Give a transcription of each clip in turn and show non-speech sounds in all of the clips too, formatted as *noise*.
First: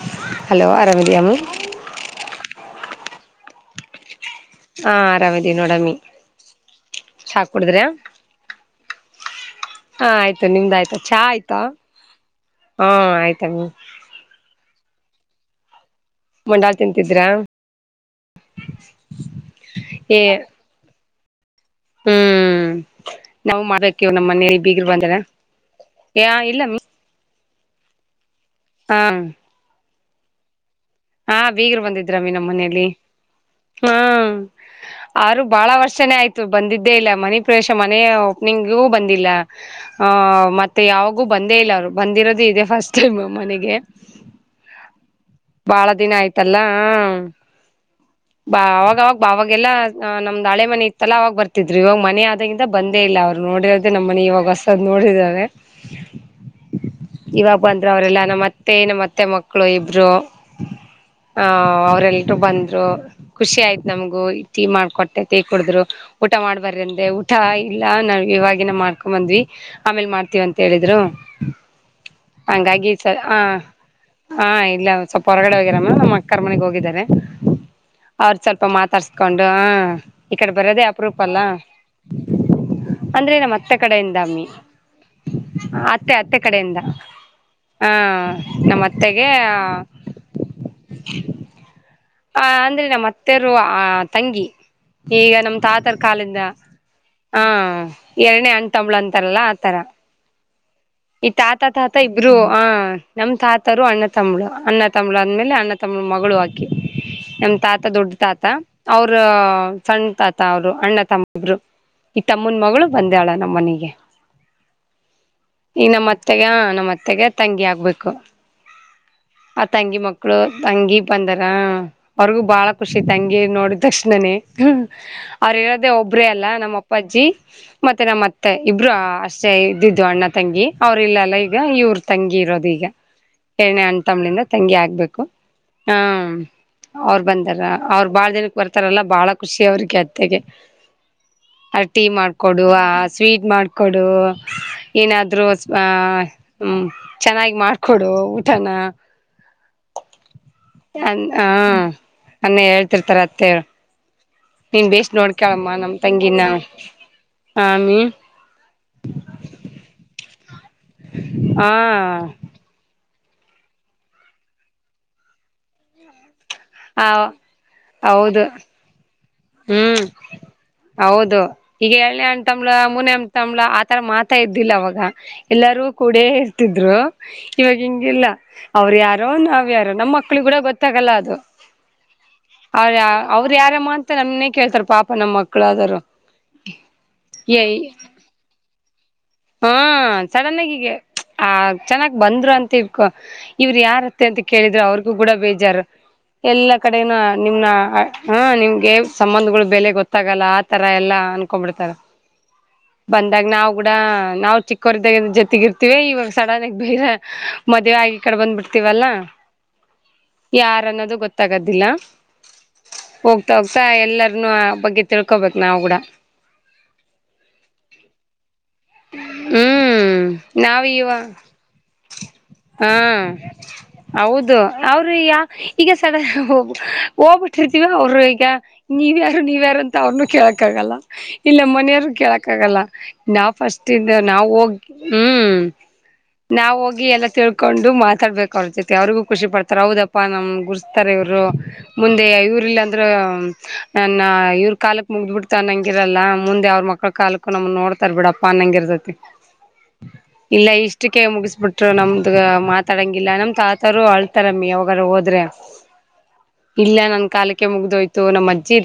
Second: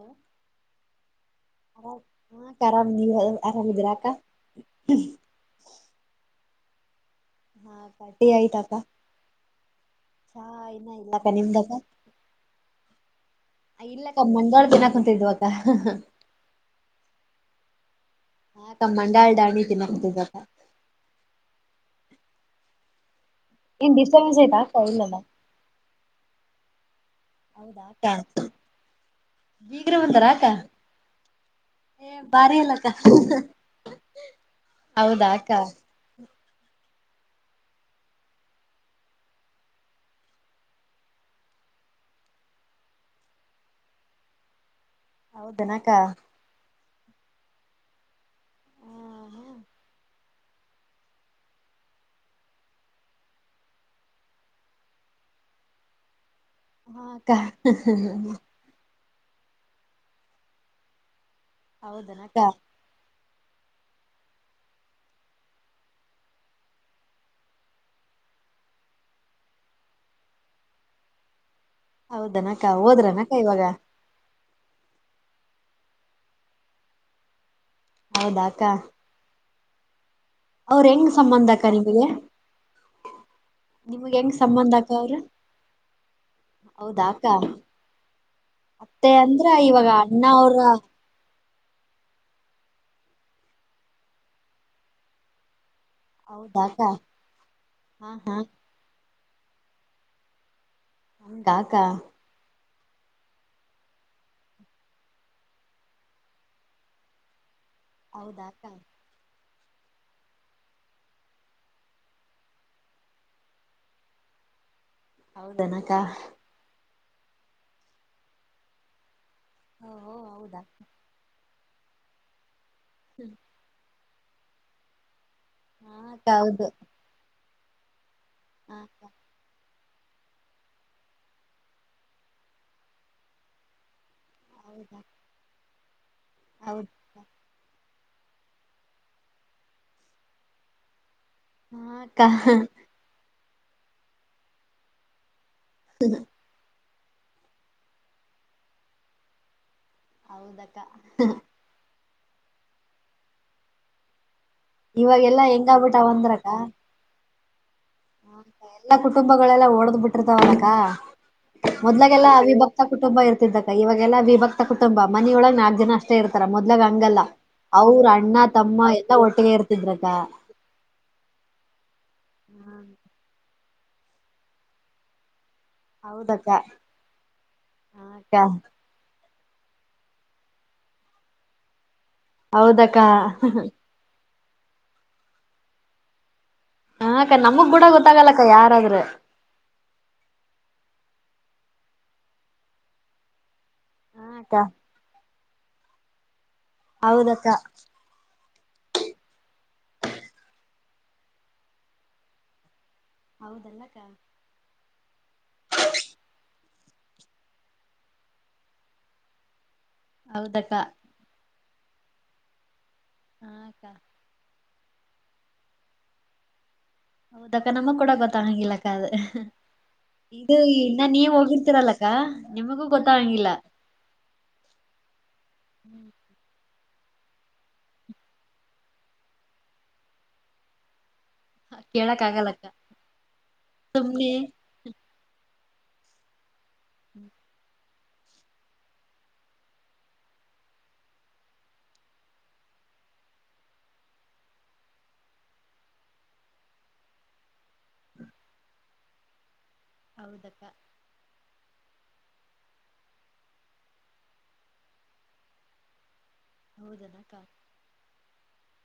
ಆರಾಮ್ ಹಲೋ ಅರಾಮಿದಿಯ ಅಮು ಹಾ ಹಾ ಅಕ್ಕ ಆರಾಮಿದೀವಿ ನೀವ ಆರಾಮಿದಿರಾ ಅಕ್ಕಾ ಹಾ ಆರಾಮದಿನೋಡಾಮಿ ಹಾ ಪಾರ್ಟಿ ಆಯಿತಾ ಅಕ್ಕ ಹಾ ಹ ಆಯ್ತು ನಿಮ್ದ ಇನ್ನ ಆಯ್ತಾ ಚಾ ಇಲ್ಲಕ್ಕ ಆಯ್ತಾ ನಿಮ್ದಕ್ಕ ಹಾ ಆಯ್ತಮ್ಮಿ ಮಂಡಾಳ ಬಿನಾಕಂತ ಇದ್ವಕ್ಕ ಮಂಡಾಳ್ ತಿಂತಿದ್ರಾ ಹಾ ಕ ಮಂಡಲ್ ದಾನ್ ತಿನ್ನೋಕೆ ಏ ಹತ್ತಿದ್ವಕ್ಕ ಹ್ಮ್ ನಾವು ಏನ್ ಮಾಡಕ್ಕೆವು್ ನಮ್ಮ ಡಿಸ್ಟರ್ಬೆನ್ಸ್ ಮನೇಲಿ ಐತಾ ಅಕ್ಕ ಬೀಗರ್ ಇಲ್ಲಲ್ಲ ಬಂದಾವ್ರ ಹ್ಮ್ಮ್ ಇಲ್ಲ ಹೌದಾ ಅಕ್ಕ ಹ್ಮ್ಮ್ಮ್ ಬೀಗ್ರ ಬಂದಾರಾಕ್ಕಾ ಹಾ ಬೀಗರು ಬಂದಿದ್ರಾಮಿ ನಮ್ಮ ಅಲ್ಲಕ್ಕ ಮನೆಯಲ್ಲಿ ಹ್ಮ ಹೌದಾ ಅವರು ಅಕ್ಕ ಬಾಳ ವರ್ಷ ಚನೇ ಆಯ್ತು ಬಂದಿದ್ದೇ ಇಲ್ಲ ಮನೆ ಪ್ರವೇಶ ಮನೆಯ ಓಪನಿಂಗು ಬಂದಿಲ್ಲ ಹ ಮತ್ತೆ ಯಾವಾಗೂ ಬಂದೇ ಇಲ್ಲ ಅವರು ಬಂದಿರೋದು ಇದೆ ಫಸ್ಟ್ ಟೈಮ್ ನಮ್ ಮನೆಗೆ ಬಾಳ ಹೌದನಕ್ಕ ದಿನ ಆಯ್ತಲ್ಲಾ *unintelligible* ಬಾ ಅವಾಗಾಗ ಅವಾಗೆಲ್ಲಾ ನಮ್ದ್ ಹಳೆ ಮನೆ ಇತ್ತಲ್ಲ ಅವಾಗ ಬರ್ತಿದ್್ರರು ಇವಾಗ ಮನೆ ಆದಾಗಿಯಿಂದ ಬಂದೇ ಇಲ್ಲ ಅವ್ರು ನೋಡಿರೋದೆ ನಮ್ಮ ಮನೆ ಇವಾಗ ಹೊಸದ್ ನೋಡಿದಾವೆ ಹಾ ಅಕ್ಕ ನಮ್ಮತ್ತೆ ನಮ್ಮತ್ತೆ ಮಕ್ಕಳು ಇಬ್ರು ಆ ಅವ್ರಲ್ರುೂ ಹೌದನಕ್ಕ ಬಂದ್ರು ಖುಷಿ ಆಯ್ತು ನಮಗು ಟೀ ಮಾಡ್ಕೊಟ್ಟೆ ಟೀ ಕುಡಿದ್ರು ಊಟ ಮಾಡ್ಬಾರ್ರ ಅಂದೆ ಊಟ ಇಲ್ಲ ನಾ ಇವಾಗಿನ ಮಾಡ್ಕೊ ಬಂದ್ವಿ ಆಮೇಲ್ ಮಾಡ್ತೀವ ಅಂತ ಹೇಳಿದ್ರು ಹೌದನಕ್ಕ ಹಂಗಾಗಿ ಸ ಹೋದ್ರನಕ್ಕ ಹ ಇವಾಗ ಹಾ ಇಲ್ಲ ಸ್ವಲ್ಪ ಹೊರಗಡೆ ಹೋಗಿರಮ್ಮ ನಮ್ಮ್ ಅಕ್ಕರ ಮನೆಗ್ ಹೋಗಿದ್ದಾರೆ ಅವ್ರ ಹೌದಾ ಅಕ್ಕ ಸ್ವಲ್ಪ ಮಾತಾಡ್ಸ್ತಾರೆ ಹಕೊಂಡು ಹ ಈಕಡೆ ಅವ್ರ ಬರೋದೇ ಹೆಂಗ್ ಅಪ್ರೂಪ ಅಲ್ಲ ಸಂಬಂಧ ಅಕ್ಕ ನಿಮಗೆ ಅಂದ್ರೆ ನಮ್ಮ ಮತ್ತೆ ನಿಮ್ಗ್ ಹೆಂಗ್ ಕಡೆಯಿಂದಮ್ಮಿ ಸಂಬಂಧ ಅಕ್ಕ ಅವ್ರು ಅತ್ತೆ ಅತ್ತೆ ಕಡೆಯಿಂದ ಹೌದಾ ಅಕ್ಕ ಹ ಅತ್ತೆ ನಮ್ಮತ್ತೆಗೆ ಅಂದ್ರ ಇವಾಗ ಅಣ್ಣ ಅವ್ರ *unintelligible* ಆ ಅಂದ್ರೆ ನಮ್ಮ್ ಅತ್ತೆರು ಆ ತಂಗಿ ಈಗ ನಮ್ ತಾತರ್ ಕಾಲಿಂದ ಹೌದಾಕ ಹಾ ಹಾ ಹಾ ಎರಡನೇ ಅಂಟ ತಮಳ ಅಂತಾರಲ್ಲ ಆ ತರ ಈ ತಾತ ಹಂಗಾಕ ತಾತ ಇಬ್ರು ನಮ್ಮ ತಾತರು ಅಣ್ಣ ತಂಬಳು ಅಣ್ಣ ತಂಬಳ ಅ ಆದಮೇಲೆ ಅಣ್ಣ ತಂಬಳ ಮಗಳು ಆಕಿ ನಮ್ ತಾತ ದೊಡ್ಡ ತಾತ ಹೌದಾಕ ಅವ್ರ ಸಣ್ಣ ತಾತ ಅವರು ಅಣ್ಣ ತಮ್ಮ ಇಬ್ರು ಈಗ ತಮ್ಮನ್ ಮಗಳು ಬಂದಾಳ ನಮ್ಮ ಮನೆಗೆ ಈ ಹೌದನಕ ನಮ್ಮತ್ತೆಗ ನಮ್ಮತ್ತೆ ಮತ್ತೆಗೆ ತಂಗಿ ಆಗ್ಬೇಕು ಆ ತಂಗಿ ಓಹೋ ಮಕ್ಕಳು ಹೌದಾ ತಂಗಿ ಬಂದರ ಅವ್ರಿಗೂ ಬಾಳ ಖುಷಿ ತಂಗಿ ನೋಡಿದ ತಕ್ಷಣನೇ ಅವ್ರು ಇರೋದು ಹಾ ಒಬ್ಬ್ರೇ ಅಕ್ಕ ಅಲ್ಲ ಹೌದು ನಮ್ಮಪ್ಪ ನಮ್ ಅಪ್ಪಾಜಿ ಮತ್ತೆ ನಮ್ಮತ್ತೆ ಹಾ ಇಬ್ರು ಅಕ್ಕ ಅಷ್ಟೇ ಇದ್ದಿದ್ದು ಅಣ್ಣ ತಂಗಿ ಅವ್ರ ಇಲ್ಲ ಅಲ್ಲ ಈಗ ಇವ್ರ ತಂಗಿ ಇರೋದು ಈಗ ಎರಡನೆ ಅಣ್ ತಂಬ್ಳಿಂದ ತಂಗಿ ಆಗ್ಬೇಕು ಹ್ಮ್ಮ್ಮ್ ಹೌದ್ ಅವ್ರು ಬಂದಾರ ಅವ್ರು ಬಾಳ ದಿನಕ್ಕೆ ಬರ್ತಾರಲ್ಲ ಬಾಳ ಖುಷಿ ಅವ್ರಿಗೆ ಅತ್ತೆಗೆ ಆ ಹಾ ಟೀ ಅಕ್ಕ ಮಾಡ್ಕೊಡು ಆ ಸ್ವೀಟ್ ಮಾಡ್ಕೊಡು ಏನಾದ್ರೂ ಆ ಹ್ಮ ಚೆನ್ನಾಗಿ ಮಾಡ್ಕೊಡು ಊಟನ ಹೌದಕ್ಕ ಹ್ಮ ಅನ್ನೆ ಹೇಳ್ತಿರ್ತಾರ ಅತ್ತೆೇ ನೀನ್ ಬೇಸ್ ಇವಾಗೆಲ್ಲಾ ನೋಡ್ಕಳಮ್ಮ ನಮ್ ಹೆಂಗಾಗ್ಬಿಟ್ಟಾವ ತಂಗಿನ ಆಮಿ ಹ ಎಲ್ಲಾ ಕುಟುಂಬಗಳೆಲ್ಲಾ ಓಡದ್ ಬಿಟ್ಟಿರ್ತಾವ ಅನಕ ಹಾ ಮೊದ್ಲಗೆಲ್ಲಾ ಅವಿಭಕ್. ಕುಟುಂಬ ಇರ್ತಿದ್ದಾಗ ಇವಾಗಲ್ಲ ವಿಭಕ್ತ ಕುಟುಂಬ ಮನಿಯ ಒಳ ನಾಲ್ಕ್ ಜನ ಅಷ್ಟೆ ಷ್ಟ ಇರ್ತಾರ ಮೊದ್ಲಾಗ ಆ ಹಂಗಲ್ಲ ಅವ್ರ ಅಣ್ಣ ಹೌದು ತಮ್ಮ ಎಲ್ಲಾ ಒಟ್ಟಿಗೆ ಹ್ಮ್ ಇರ್ತಿದ್ರಕ್ಕ ಹೌದು ಈಗ ಎಏನೇ ಅಂಟ್ಳ ಮೂನೆ ಅಂ ತಂಬ್ಳ ತರ ಮಾತಾ ಇದ್ದಿಲ್ಲ ಅವಾಗ ಎಲ್ಲರೂ ಕೂಡ ಹೌದಕ್ಕ ಹಾ ಇರ್ತಿದ್ರು ಇವಾಗ ಹಿಂಗಿಲ್ಲ ಅಕ್ಕ ಅವ್ ಯಾರ. ಯಾರ ನಾವ್ ಯಾರ ನಮ್ಮ್ ಮಕ್ಳಿಗೆ ಕೂಡ ಗೊತ್ತಾಗಲ್ಲ ಅದು ಅವ್ರ ಹೌದಕ್ಕ ಅವರು ಯಾರ ಮಾತ್ರ ಮ ನಮ್ನೆೇ ಕೇಳ್ತಾರೆ ಪಾಪ ನಮ್ಮ ಮಕ್ಳು ಅದರು ಹಕ್ಕ ನಮಗ್ ಕೂಡ ಗೊತ್ತಾಗಲ್ಲಕ್ಕ ಯಾರಾದ್ರರು. ಹಾ ಸಡನ್ ಆಗಗ ಆ ಚೆನ್ನಾಗಿ ಬಂದ್ರು ಅಂತ ಇಕೊ ಇವರು ಯಾರ. ಹಾ ಮತ್ತೆ ಅಂತ ಅಕ್ಕ ಕೇಳಿದ್ರರು ಅವ್ರಿಗೂ ಕೂಡ ಬೇಜಾರು ಎಲ್ಲಾ ಕಡೆನ ಹೌದಕ್ಕ ನಿಮ್ನ ಹಾ ನಿಮ್ಗೆ ಸಂಬಂಧಗಳು ಬೆಲೆ ಗೊತ್ತಾಗಲ್ಲ ಆತರ ಎಲ್ಲ ಅನ್ಕೊಂಡ್ಬಿಡ್ತಾರ. ಬಂದಾಗ ನಾವವು ಕೂಡ ಹೌದಲ್ಲಕ್ಕ ನಾವು ಚಿಕ್ಕವರಿದ್ದಾಗ ಜೊತೆಗಿರ್ತಿೀವಿ ಇವಾಗ ಸಡನ್ಗ ಬೇರೆ. ಮದುವ್ ಆಗಿ ಕಡೆ ಬಂದ್ ಬಿಿಡ್ತೀವಲ್ಲ ಹೌದಕ್ಕ ಯಾರ ಅನ್ನೋದು ಗೊತ್ತ ತಗದಿಲ್ಲ ಹಾ ಹೋಗ್ತಾ ಅಕ್ಕ ಹೋಗ್ತಾ ಎಲ್ಲರನುೂ ಆ ಬಗ್ಗೆ ತಿಳ್ಕೊಬೇಕು ನಾವವು ಕೂಡ. ಅಕ್ಕ ನಮ್ಮೂಡ ಗೊತ್ತ ಹಂಗಿಲ್ಲಾ ಹ್ಮ್ ಇದು ನಾವ್ ಇನ್ನ ಇವ ನೀವ್ ಹೋಗಿರ್ತಿೀರಲ್ಲಕ್ಕ ನಿಮಗೂ ಹಾ ಗೊತ್ತಂಗಿಲ್ಲ. ಹೌದು ಅವ್ರ ಈಗ ಈಗ ಸಡ ಹೋಗ್ಬಿಟ್ಟಿರ್ತಿೀವ ಅವರು ಈಗ. ನೀವ್ಯಾರು ನೀವ್ಯಾರು ಅಂತ ಅವ್ರನು ಕೇಳಕ್ಕ ಆಾಗಲ್ಲ. ಇಲ್ಲ ಮನೆಯವರು ಕೇಳಕ್ ಆಗಲ್ಲ ನಾವು ಫಸ್ಟ್ ಇ ಸುಮ್ನೆ ನಾವು ಹೋಗಿ ಹ್ಮ್ ನಾವ ಹೋಗಿ ಎಲ್ಲ ತಿಳ್ ಕೊಂಡು ಮಾತಾಡ್ಬೇಕು ಅವ್ರ ಜೊತೆ ಅವ್ರಿಗೂ ಖುಷಿ ಪಡ್ತಾರ ಹೌದಪ್ಪಾ ನಮ್ ಗುರ್ಸ್ತಾರೆ ಇವ್ರು. ಮುಂದೆ ಇವ್ರ ಇಲ್ಲ ಅಂದ್ರ ನನ್ನ ಇವ್ರ ಕಾಲಕ್ ಮುಗ್ದ್ ಬಿಡ್ತನ್ನಂಗಿರಲ್ಲ ಮುಂದೆ ಅವ್ರ ಮಕ್ಳ ಕಾಲ್ಕು ನಮ ನೋಡ್ತಾರ ಬಿಡಪ್ಪ ಅನ್ನಂಗ ಇರ್ಸತಿ ಹೌದಕ್ಕ ಇಲ್ಲ ಇಷ್ಟ ಅಟ್ಟಿಕ ಮುಗಿಸಬಿಟ್ರು ನಮ್ದ ಮಾತಾಡಂಗಿಲ್ಲ ನಮ್ ತಾತಾರರು ಆಳ್ತಾರಮ್ಮಿ ಯಾವಾಗಾರ ಹೋದ್ರೆ *unintelligible* ಇಲ್ಲ ನನ್ ಹೌದನಕ್ಕ ಕಾಲಕ್ಕೆ ಮುಗ್ದೋಯ್ತು ಇ ನಮ್ಮ ಅಜ್ಜಿ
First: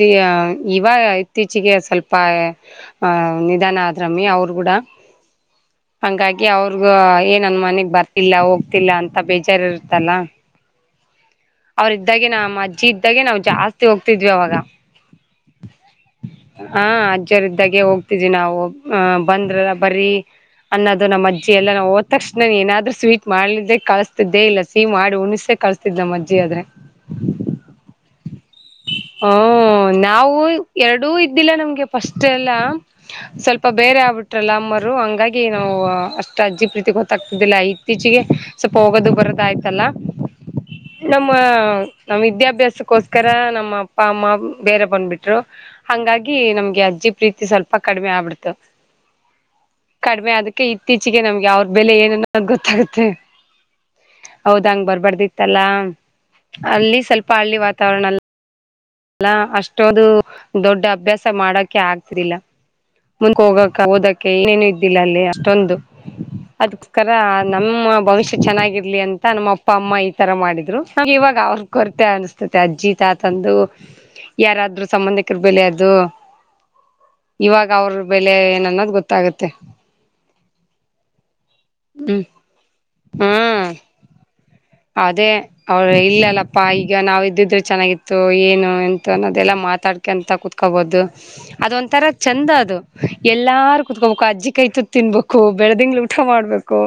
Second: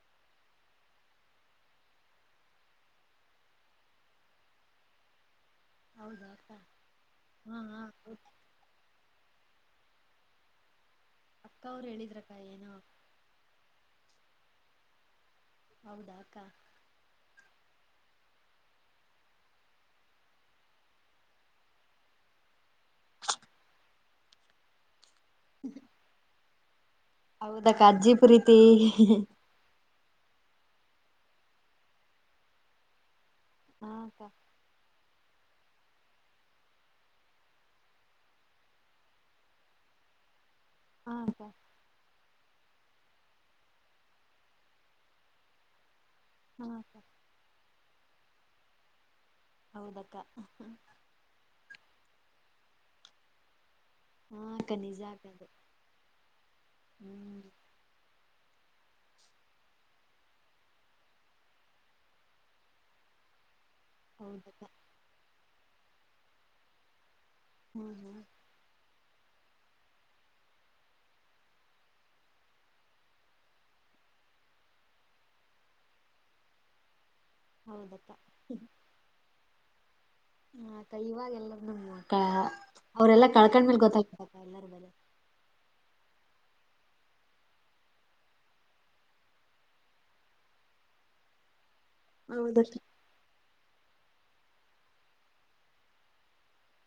ಇವ ಇತ್ತೀಚಿಗೆ ಸ್ವಲ್ಪ ಆ ನಿಧಾನ ಆದ್ರಮ್ಮಿ ಅವ್ರ ಡ ಹೌದಾ ಹಾಂಗಾಗಿ ಅಕ್ಕ ಅವ್ರಗ ಹಾ ಏನ್ನ್ ಹಾ ಮನೆಗ್ ಹೌದ ಬರ್ತಿಲ್ಲ ಹೋಗ್ತಿಲ್ಲ ಅಂತ. ಬೇಜಾರ ಇರ್ತ್ತಲ್ಲ ಅಕ್ಕ ಅವ್ರು ಅವ್ರ ಇದ್ದಾಗೆ ಹೇಳಿದ್ರಕ್ಕ ನಮ್ಮ ಏನೋ ಅಜ್ಜಿ. ಇದ್ದಾಗೆ ನಾವು ಜಾಸ್ತಿ ಹೋಗ್ತಿದ್ವಿ ಅವಾಗ. ಹೌದಾ ಅಕ್ಕ ಹಾ ಅಜ್ಜರ ಇದ್ದಾಗೆ ಹೋಗ್ತಿದ್ದವಿ ನಾವು. ಬಂದ್ರಲ್ಲ ಬರೀ ಅನ್ನೋದು ನಮ್ಮ ಅಜ್ಜಿ ಎಲ್ಲ ನಾ ಹೋದ ತಕ್ಷಣ ಏನಾದ್ರು ಸ್ವೀಟ್ ಮಾಡ್ಲಿದೆ ಕಸ ದೆ ಇಲ್ಲ ಸಿಹ ಮಾಡಿ ಉಣ್ಸೆ ಕಳ್ಸ್ತಿದ್ ನ ಅಜ್ಜಿ ಆದ್ರೆ ಹೌದಾ ಅಕ್ಕ ಅಜ್ಜಿ ಪ್ರೀತಿ ಹ್ಮ ನಾವು ಎರಡೂ ಇದ್ದಿಲ್ಲ ನಮ್ಗೆ ಫಸ್ಟ್ ಎಲ್ಲ ಸ್ವಲ್ಪ ಹಾ ಬೇರೆ ಅಕ್ಕ ಆಗ್ಬಿಟ್ಟು ಗಲಾಮರು ಹಂಗಾಗಿ ನಾವು ಅಷ್ಟ್ ಅಜ್ಜಿ ಪ್ರೀತಿ ಗೊತ್ತಾಗ್ತಿದ್ದಿಲ್ಲ ಇತ್ತೀಚೆಗೆ. ಸ್ವಲ್ಪ ಹೋಗೋದು ಬರದ ಆಯ್ತಲ್ಲ ಹಾ ನಮ್ಮ. ಅಕ್ಕ ನಮ್ಮ್ ವಿದ್ಯಾಭ್ಯಾಸಕ್ಕೋಸ್ಕರ ನಮ್ಮ ಅಪ್ಪ ಅಮ್ಮ ಬೇರೆ ಬಂದ್ಬಿಟ್ರು. ಹಂಗಾಗಿ ಹಾ ನಮ್ಗೆ ಅಕ್ಕ ಅಜ್ಜಿ ಪ್ರೀತಿ ಸ್ವಲ್ಪ ಕಡಿಮೆ ಆಗ್ಬಿಡ್ತು. ಹೌದಕ್ಕ ಕಡಿಮೆ ಅದಕ್ಕೆ ಇತ್ತೀಚಿಗೆ ನಮ್ಗೆ ಅವ್ರ ಬೆಲೆ ಏನನ್ನೋದು ಗೊತ್ತಾಗುತ್ತೆ. ಹಾ ಹೌದ ಅಕ್ಕ ಹಂಗ ನಿಜ ಅಕ್ಕ ಅದು ಬರ್ಬಾರ್ದಿತ್ತಲ್ಲಾ ಅಲ್ಲಿ ಸ್ವಲ್ಪ ಹ್ಮ್ ಹಳ್ಳಿ ವಾತಾವರಣ ಅಲ್ಲ ಅಲ್ಲ ಅಷ್ಟೊದು ದೊಡ್ಡ ಅಭ್ಯಾಸ ಮಾಡಕೆ ಆಗ್ತಿರಿಿಲ್ಲ ಮುಂದಕ್ ಹೋಗಕ್. ಕಲೋದಕ್ಕೆ ಹೌದಕ್ಕ ಇನೇನು ಇದ್ದಿಲ್ಲ ಅಲ್ಲಿ ಅಷ್ಟೊಂದು ಅದ ಕರ ನಮ್ಮ ಹ್ಮ್ ಹ್ಮ್ ಭವಿಷ್ಯ ಚೆನ್ನಾಗಿರ್ಲಿ ಅಂತ ನಮ್ಮಪ್ಪ ಅಪ್ಪ ಅಮ್ಮ ಈ ತರ ಮಾಡಿದ್ರು ಇವಾಗ ಅವ ಕೊರತೆ ಅನಸ್ತತೆ ಅಜ್ಜಿ ತಾತ ತಂದು ಯಾರಾದ್ರರು ಸಂಬಂಧಿಕರ ಬೆಲೆ ಅದು ಇವಾಗ ಅವ್ರ ಹೌದಕ್ಕ ಬೆಲೆ ಏನನ್ನೋದು ಗೊತ್ತಾಗತ್ತೆ ಹ ಆಯ್ತಾ ಇವಾಗ ಎಲ್ಲಾರನು ಅವರೆಲ್ಲ ಹ್ಮ್ ಕಳ್ಕೊಂಡ್ಮೇಲೆ ಗೊತ್ತಾಗ್ಪ್ಪ ಎಲ್ಲಾರ ಬಲೆ ಅದೇ ಅವ್ರ ಇಲ್ಲಲ್ಲಪ್ಪಾ ಈಗ ನಾವು ಇದ್ದಿದ್ರೆ ಚೆನ್ನಾಗಿತ್ತು ಏನು ಎಂತ ಅನ್ನೋದೆಲ್ಲ ಮಾತಾಡ್ ಕೆಂತ ಕುೂತ್ಕೋಬಹುದು ಅದ ಒಂಥರ ಚಂದ ಹೌದಕ್ಕ ಅದು ಎಲ್ಲಾರು ಕುೂತ್ಕೋಬೇಕು ಅಜ್ಜಿ ಕೈತ ತಿನ್ಬೇಕು ಬೆಳದಿಂಗ್ ಊಟ ಮಾಡ್ಬೇಕು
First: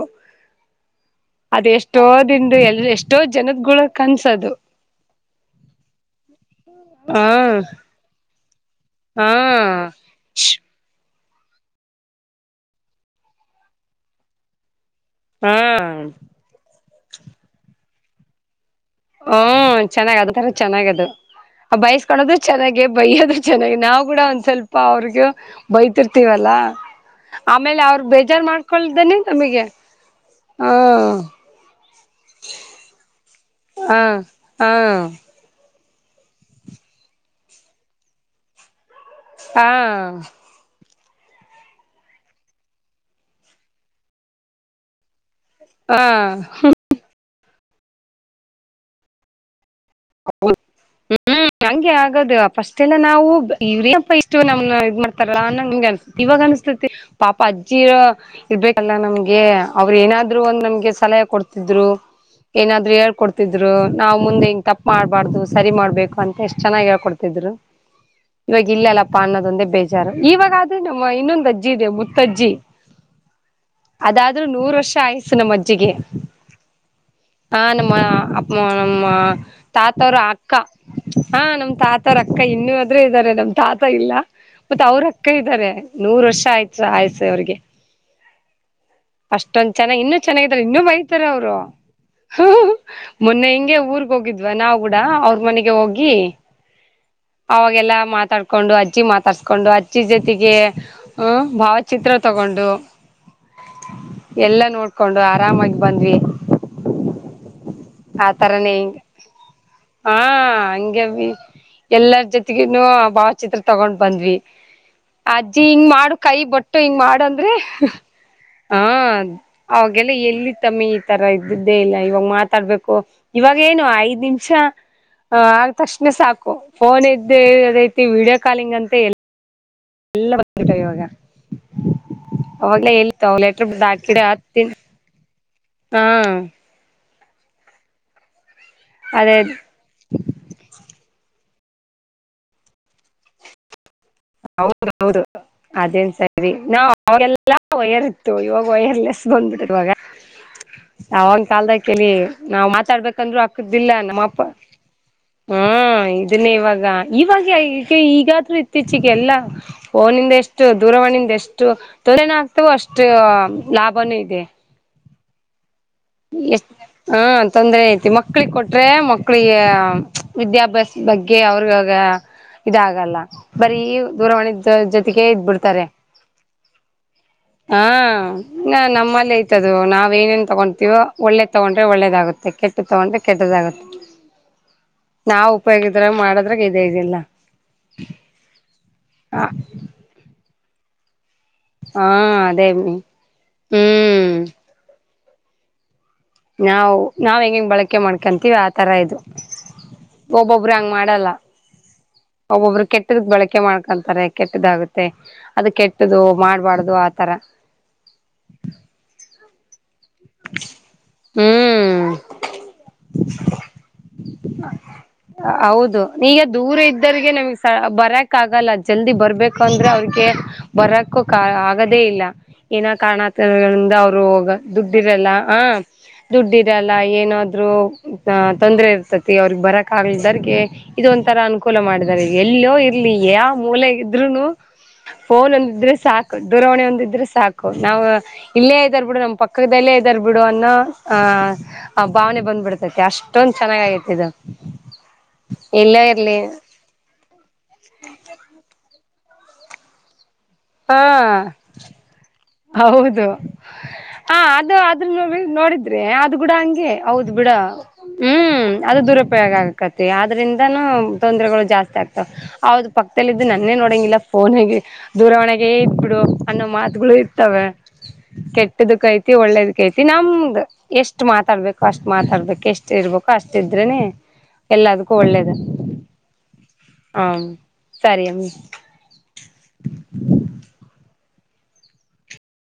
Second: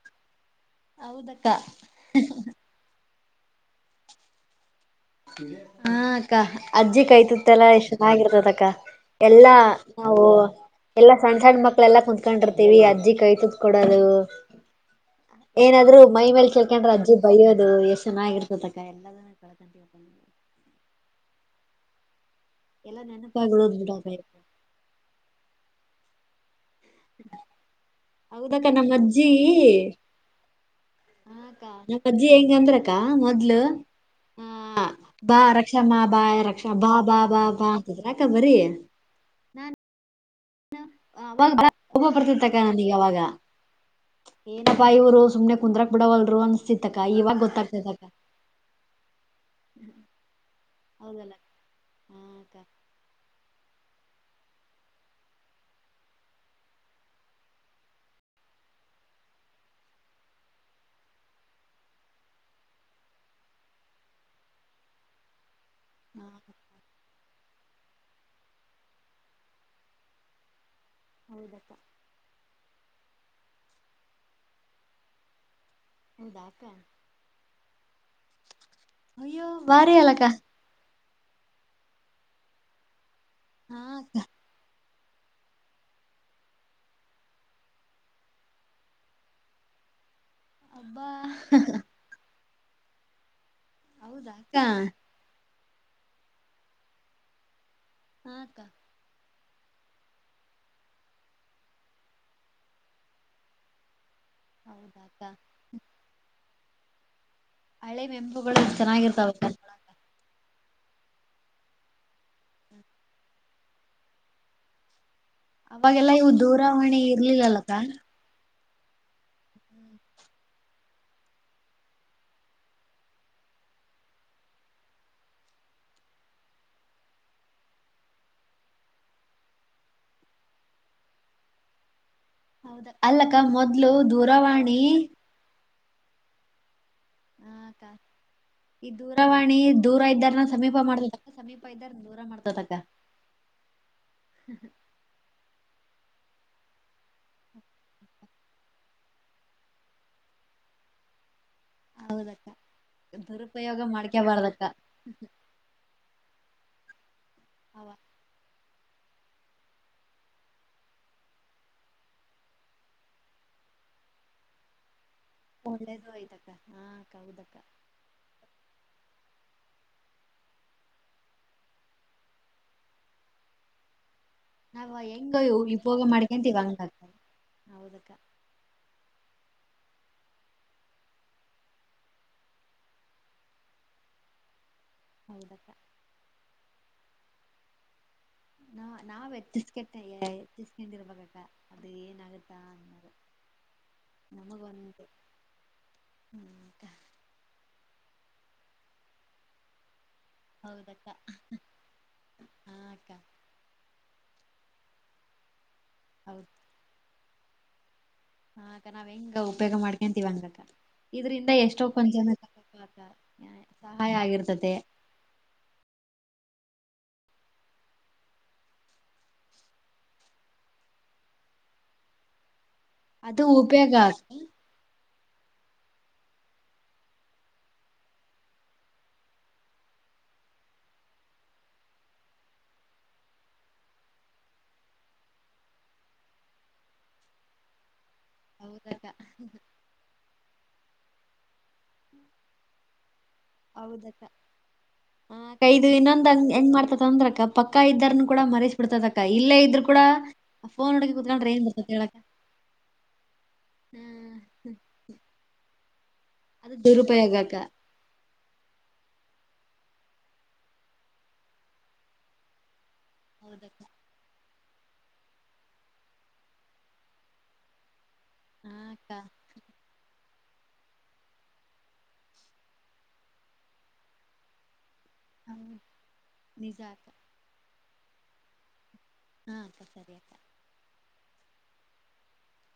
ಹೌದಕ್ಕ ಅದ ಎಷ್ಟೋ ದಿಂದ ಎಲ್ ಎಷ್ಟೋ ಜನದ್ುಳ ಕನ್ಸದು ಹಾ ಅಕ್ಕ ಅಜ್ಜಿ ಹ ಕಾಯತಿತ್ತಲ್ಲಾ ಎಷ್ಟ ಚೆನ್ನಾಗಿರ್ತದ ಅಕ್ಕ ಹಾ ಎಲ್ಲಾ ಹ ಎಲ್ಲಾ ಸಣ್ಣ ಸಣ್ಣ ಮಕ್ಳೆಲ್ಲಾ ಕುಂತ್ಕೊಂಡಿರ್ತೀವಿ ಅಜ್ಜಿ ಕೈ ತೂತ್ಕ ಕೊಡೋದು ಹಾ ಏನಾದ್ರು ಮೈ ಮೇಲ್ ಚಳ್ಕೊಂಡ್ರೆ ಅಜ್ಜಿ ಬಯ್ಯೋದು ಎಷ್ಟ್ ಚೆನ್ನಾಗಿರ್ತತಕ್ಕ ಎಲ್ಲ ಹ್ಮ ಚೆನ್ನಾಗ್ ಅದ ತರ ಚೆನ್ನಾಗ ಅದು ಬಯಸ್ಕಳೋದು ಚೆನ್ನಾಗಿ ಎಲ್ಲಾ ಬೈಯೋದು ನೆನಪಾಗಿ ಚೆನ್ನಾಗಿ ಉಳದ್ ನಾವು ಬಿಡಕ ಕೂಡ ಒಂದ್ ಸ್ವಲ್ಪ ಅಪ್ಪ ಅವ್ರಿಗ ಬೈತಿರ್ತೀವಲ್ಲ ಆಮೇಲೆ ಅವರು ಬೇಜಾರ್ು ಹೌದಕ್ಕ ಮಾಡ್ಕೊಳ್್ದನೆ ನಮ್ಮಜ್ಜಿ ನಮಗೆ ಹಾ ಹ ನಮ್ಮ್ ಅಜ್ಜಿ ಹೆಂಗ ಅಂದ್ರಕ್ಕ ಮೊದ್ಲು ಹ ಹ ಬ ರಕ್ಷಾ ಬಾ ಬಾ ರಕ್ಷಾ ಬಾ ಬಾ ಬಾ ಬಾ ಅಂತಿದ್ರಾಕ ಬರ ಹಾ ಹಬ ಬರ್ತಿರ್ತಕ್ಕ ನನೀಗ ಅವಾಗ ಏನಪ್ಪಾ ಇವರು ಸುಮ್ನೆ ಹ ಕುಂದ್ರಕ್ ಬಿಡವಲ್ರು ಅನ್ಸ್ತಿತ್ಕ ಇವಾಗ ಗೊತ್ತಾಗ್ತದಕ್ಕ ಅಬೊಲ ಹೌದಲ್ಲ ಹ್ಮ್ ಹಂಗೆ ಹಾ ಆಗದ ಅಕ್ಕ ಪಸ್ಟ್ ಎಲ್ಲ ನಾವು ಇವ್ರಪ್ಪ ಇಷ್ಟು ನಮ್ಮ ಇದ್ ಮಾಡ್ತಾರಾ ಅನ್ನಂಗೆ ಅನ್ಸ್ತ ಇವಾಗ ಅನ್ಸ್ತತಿ ಪಾಪಾ ಅಜಿರ ಇರ್ಬೇಕಲ್ಲ ನಮ್ಗೆ ಅವರು ಏನಾದ್ರು ಒಂದು ನಮ್ಗೆ ಸಲಹೆ ಕೊಡ್ತಿದ್ರು ಏನಾದ್ರು ಹೇಳ್ಕೊಡ್ತಿದ್ರು ನಾವ್ ಮುಂದೆ ಹೆಂಗ ತಪ್ಪಪ್ ಮಾಡ್ಬಾರ್ದು ಸರಿ ಮಾಡ್ಬೇಕು ಹಾ ಅಂತ ಎಷ್ಟ್ ಚನ್ನಾಗ ಹೇಳ್ಕೊಡ್ತಿದ್ವಿ ತಿದ್ರು ಇವಾಗ ಇಲ್ಲ ಅಲ್ಲಪ್ಪ ಅನ್ನದೊಂದೇ ಬೇಜಾರು ಇವಾಗ ಅದೇ ನಮ್ಮ ಇನ್ನೊಂದ್ ಅಜ್ಜಿ ಹೌದಕ್ಕ ಇದೆ ಮುತ್ತಜ್ಜಿ ಅದಾದ್ರೂ ನೂರು ವರ್ಷ ಆಯ್ಸು ನಮ್ಮ ಅಜ್ಜಿಗೆ ಉದಾಕ ಹಾ ನಮ್ಮ ಅಪ ಆ ನಮ್ಮ ಅಯ್ಯೋ ಬಾರಿ ತಾತವ್ರ ಅಲ್ಲಕ್ಕ ಅಕ್ಕ ಹಾ ನಮ್ ತಾತರ ಅಕ್ಕ ಇನ್ನುೂಾದ್ರೆ ಇದ್ದಾರೆ ನಮ್ ಹಾ ತಾತ ಇಲ್ಲ ಅಕ್ಕ ಮತ್ತ ಅವ್ರಕ್ಕ ಅಕ್ಕ ಇದ್ದಾರೆ ನೂರ್ ವರ್ಷ ಆಯ್ತ್ ಆಯಸೆ ಅವಿಗೆ ಅಷ್ಟೊಂದ್ ಚೆನ್ನಾಗಿ್ ಇನ್ನುೂ ಚೆನ್ನಾಗಿದಾರ ಇನ್ನುೂ ಅಬ್ಬಾ ಬೈತಾರ ಅವರು ಮೊನ್ನೆ ಹಿಂಗೆ ಊರ್ಗ್ ಹೌದಾ ಹೋಗಿದ್ವ ಅಕ್ಕ ನಾವವು ಕೂಡ ಅವ್ರ ಮನೆಗೆ ಹೋಗಿ ಅವಾಗೆಲ್ಲ ಹಾ ಅಕ್ಕ ಮಾತಾಡ್ಿಕೊಂಡು ಅಜ್ಜಿ ಮಾತಾಡ್ಸ್ಕೊಂಡು ಅಜ್ ಜೊತೆಗೆ ಭಾವಚಿತ್ರ ತಗೊಂಡು *inaudible* ಎಲ್ಲಾ ಹೌದಾ ನೋಡ್ಕೊಂಡು ಅಕ್ಕ ಆರಾಮಾಗಿ ಬಂದ್ವಿ ಆತರಾನೇ ಹೆಂಗ ಹೌಕ ಹಾ ಹಂಗೆ ಹಂಗೆ ಬಿ ಎಲ್ಲರ ಜೊತೆಗೂ ಭಾವಚಿತ್ರ ತಗೊಂಡ್ ಬಂದ್ವಿ ಅಜ್ಜಿ ಹಿಂಗ್ ಅವಾಗೆಲ್ಲಾ ಮಾಡು ಇವು ಕೈ ಬಟ್ಟು ಹಿಂಗ ದೂರವಾಣಿ ಮಾಡ ಅಂದ್ರೆ ಇರ್ಲಿಲ್ಲಲ್ಲಕ್ಕ ಹ ಅವಾಗಲ್ಲ ಎಲ್ಲಿ ತಮ್ಮಿ ಈ ತರ ಇದ್ದಿದ್ದೆ ಇಲ್ಲ ಇವಾಗ ಮಾತಾಡ್ಬೇಕು ಇವಾಗ ಏನು ಐದ್ ನಿಮಿಷ ಹಾಲ್ ತಕ್ಷಣ ಸಾಕು ಫೋನ್ ಇದ್ದು ಅದೈತಿ ವೀಡಿಯೋ ಕಾಲಿಂಗ್ ಅಂತ ಎಲ್ಲ ಎಲ್ಲ ಬರ್ತೀತಿ ಇವಾಗ ಹೌದ ಆವಾಗ್ಲೇ ಹೇಳಿ ಅಲ್ಲಕ್ಕ ತೊಗೊಲೆ ಲೆಟ್ರ ಮೊದ್ಲು ಬಿಟ್ಟ ಹಾ ಹತ್ ದೂರವಾಣಿ ಹಾ ಈ ಅದೇ ದೂರವಾಣಿ ದೂರ ಇದ್ದವರ್ನ ಸಮೀಪ ಮಾಡ್ತಕ್ಕಾ ಸಮೀಪ ಇದ್ದವ್ರನ ದೂರ ಮಾಡ್ತತಕ. ಹೌದೌದು. ಅದೇನ್ ಸರಿ ನಾ ಅವಾಗೆಲ್ಲಾ ವಯರ್ ಇತ್ತು ಇವಾಗ ವಯರ್ಲೆಸ್ ಬಂದ್ಬಿಟ್ಟರುವಾಗ ಯಾವನ್ ಕಾಲದ ಕಲಿ ಹೌದಕ್ಕ ನಾವ್ ಮಾತಾಡ್ಬೇಕಂದ್ರು ದುರುಪಯೋಗ ಅಕ್ದಿಲ್ಲ ನಮ್ಮ ಅಪ್ಪ ಮಾಡ್ಕ್ಯಾಬಾರ್ದಕ್ಕ ಹ್ಮ ಇದನ್ನೇ ಇವಾಗ ಇವಾಗ ಅವ ಈಗ ಈಗಾದ್ರೂ ಇತ್ತೀಚಿಗೆ ಎಲ್ಲ ಫೋನಿಂದ ಎಷ್ಟು ದೂರವಾಣಿಯಿಂದ ಎಷ್ಟು ತಲೆ ನೋವು ಆಗ್ತವೋ ಅಷ್ಟು ಲಾಭನೂ ಇದೆ ಒಳ್ಳೆದು ಆಯ್ತಕ್ಕ ಹಾ ಅಕ್ಕಾ ಹೌದಕ್ಕ. *inaudible* ಮಕ್ಕಳಿಗೆ ಕೊಟ್ರೆ ಮಕ್ಕಳಿಗೆ ವಿದ್ಯಾಭ್ಯಾಸ ಬಗ್ಗೆ ಅವ್ರಗಾಗ ಇದಾಗಲ್ಲ ಬರೀ ದೂರವಾಣಿ ನಾವ ಜೊತೆಗೆ ಹೆಂಗ ಇದಬಿಡ್ತಾರೆ ಉಪಯೋಗ ಮಾಡ್ಕೊಂತೀವಿ ಹಂಗ ಅಕ್ಕ ಹಾ. ಹೌದಕ್ಕ ನಾ ನಮ್ಮಲ್ಲಿ ಐತದು ನಾವ್ ಏನೇನ್ ತಗೊಂಡ ತಿವೋ ಒಳ್ಳೆ ತೊಗೊಂಡ್ರೆ ಒಳ್ಳೇದಾಗುತ್ತೆ ಕೆಟ್ಟು ತೊಗೊಂಡ್ರೆ ಕೆಟ್ಟದಾಗುತ್ತೆ. ನಾವ ಹೌದಕ್ಕ ಉಪಯೋಗಿದ್ರ ಮಾಡದ್ರಾಗ ಇದೇ ಇದಿಲ್ಲ. ನಾ ನಾವ್ ಹ ಹೆಚ್ಚಿಸ್ಕಟ್ಟ ಹೆಚ್ಚಿಸಕೊಂಡ ಇರ್ಬೇಕಕ್ಕ. ಹಾ ಅದೇ ಅನ್ನಿ ಹ್ಮ್. ಒಂದು ನಮಗ *inaudible* ನಾವು ನಾವ್ ಹೆಂಗಿಂಗ್ ಬಳಕೆ ಮಾಡ್ಕೊಂತೀವಿ ಆತರ ಇದು. ಒಬ್ಬೊಬ್ಬರ ಹಂಗ್ ಹೌದಕ್ಕ ಮಾಡಲ್ಲ ಹಾ ಒಬ್ಬೊಬ್ಬರು ಅಕ್ಕ ಕೆಟ್ಟದ ಬಳಕೆ ಮಾಡ್ಕ ಅಂತಾರೆ ಕೆಟ್ಟದಾಗುತ್ತೆ ಅದು ಕೆಟ್ಟ್ದು ಹೌದ ಮಾಡ್ಬಾರ್ದು ಆತರ ಹ ನಾವ್ ಹೆಂಗ ಉಪಯೋಗ ಮಾಡ್ತವಿ ಇದ್ವಿವಂಗಕ್ಕ ಇದ್ರಂದ ಎಷ್ಟೋ ಹ್ಮ್ ಕೊಂಚನಕ್ಕ ಸಹಾಯ ಆಗಿರ್ತದೆ. ಹೌದು ಈಗ ದೂರ ಇದ್ದರ್ರಿಗೆ ನಮಗ್ ಬರಕ್ ಆಗಲ್ಲ ಜಲ್ದಿ ಬರ್ಬೇಕಂದ್ರೆ ಅವ್ರಿಗೆ ಬರಕ್ಕು ಆಗದೇ ಇಲ್ಲ ಏನ ಅದು ಉಪಯೋಗ ಕಾರಣತಗಳಿಂದ ಅಕ್ಕ ಅವ್ರು ಹೋಗ ದುಡ್ಡಿರಲ್ಲ ಹ ದುಡ್ಡು ಇರಲ್ಲ ಏನಾದ್ರು ತೊಂದ್ರೆ ಇರ್ತತಿ ಅವ್ರಿಗೆ ಬರಕ್ ಆಗಲ್ದರ್ಗೆ. ಇದ ಒಂತರ ಅನುಕೂಲ ಮಾಡಿದಿದ್ದಾರೆ ಎಲ್ಲಯೋ ಇರ್ಲಿ ಯಾವ ಮೂಲೆ ಇದ್ರುನು ಫೋನ್ ಒಂದಿದ್ರೆ ಸಾಕು ದೂರವಾಣಿ ಒಂದಿದ್ರೆ ಸಾಕು ನಾವು ಇಲ್ಲೇ ಹೌದಕ್ಕ ಇದ್ದರ್ ಬಿಡು ನಮ್ಮ್ ಪಕ್ಕದಲ್ಲೇ ಇದ್ದರ್ ಬಿಡು ಅನ್ನೋ ಆಹ್ ಆ ಭಾವನೆ ಬಂದ್ಬಿಡ್ತೈತಿ ಅಷ್ಟ. ಅಷ್ಟೊಂದ್ ಚೆನ್ನಾಗ ಆತ್ತುದ್ದದು. ಹ ಕೈದು ಇನ್ನೊಂದ್ ಹಂಗ್ ಹೆಂಗ್ ಮಾಡ್ತೈತಿ ಅಂದ್ರ ಅಕ್ಕ ಪಕ್ಕ ಇದ್ದಾರೂ ಕೂಡ ಮರಿಸಿ ಬಿಡ್ತೇತ್ ಅಕ್ಕಾ ಇಲ್ಲೇ ಇದ್ರು ಕೂಡ ಆಫೋನ್ ಹಾ ಹುಡಗಿ ಕುತ್ಕೊಂಡ್ರ ಏನ್ ಬರ್ತತ್ ಹೇಳಕ್ಕ ಹೌದು ಹ್ಮ್ ಹಾ ಅದು ಆದ್ರ ನೋಡಿದ್ರೆ ಅದು ಬಿೂಡ ಹಂಗೆ ಹೌದ್ ದುರುಪಯೋಗ ಅಕ್ಕ ಬಿಡು ಹ್ಮ್ ಅದು ದುರುಪಯೋಗ ಆಗ್ಕತಿ ಆದ್ರಿಂದಾನೂ ತೊಂದರೆಗಳು ಜಾಸ್ತಿ ಆಗ್ತಾವ ಅದು ಪಕ್ಕದಲ್ಲಿದ್ದು ನನ್ನೇ ಹೌದಕ್ಕ ನೋಡಂಗಿಲ್ಲ ಫೋನ ಹೆಂಗ ದೂರವಾಣಿಗೆ ಇಟ್ಬಿಡು ಅನ್ನೋ ಮಾತುಗಳು ಇರ್ತವೆ. ಹಾ ಅಕ್ಕ ಕೆಟ್ಟದಕೈತಿ ಒಳ್ಳೇದ ಕೇತಿ ನಮ್ದ್ ಎಷ್ಟ್ ಮಾತಾಡ್ಬೇಕು ಅಷ್ಟ್ ಮಾತಾಡ್ಬೇಕು ಎಷ್ಟ ಇರ್ಬೇಕು ಅಷ್ಟ ಇದ್ರೆನೆ ಎಲ್ಲದಕ್ಕೂ ಒಳ್ಳೇದು ಹೌದ್ ನಿಜ ಅಕ್ಕ ಹ ಸರಿಮ್ಮ. ಹಾ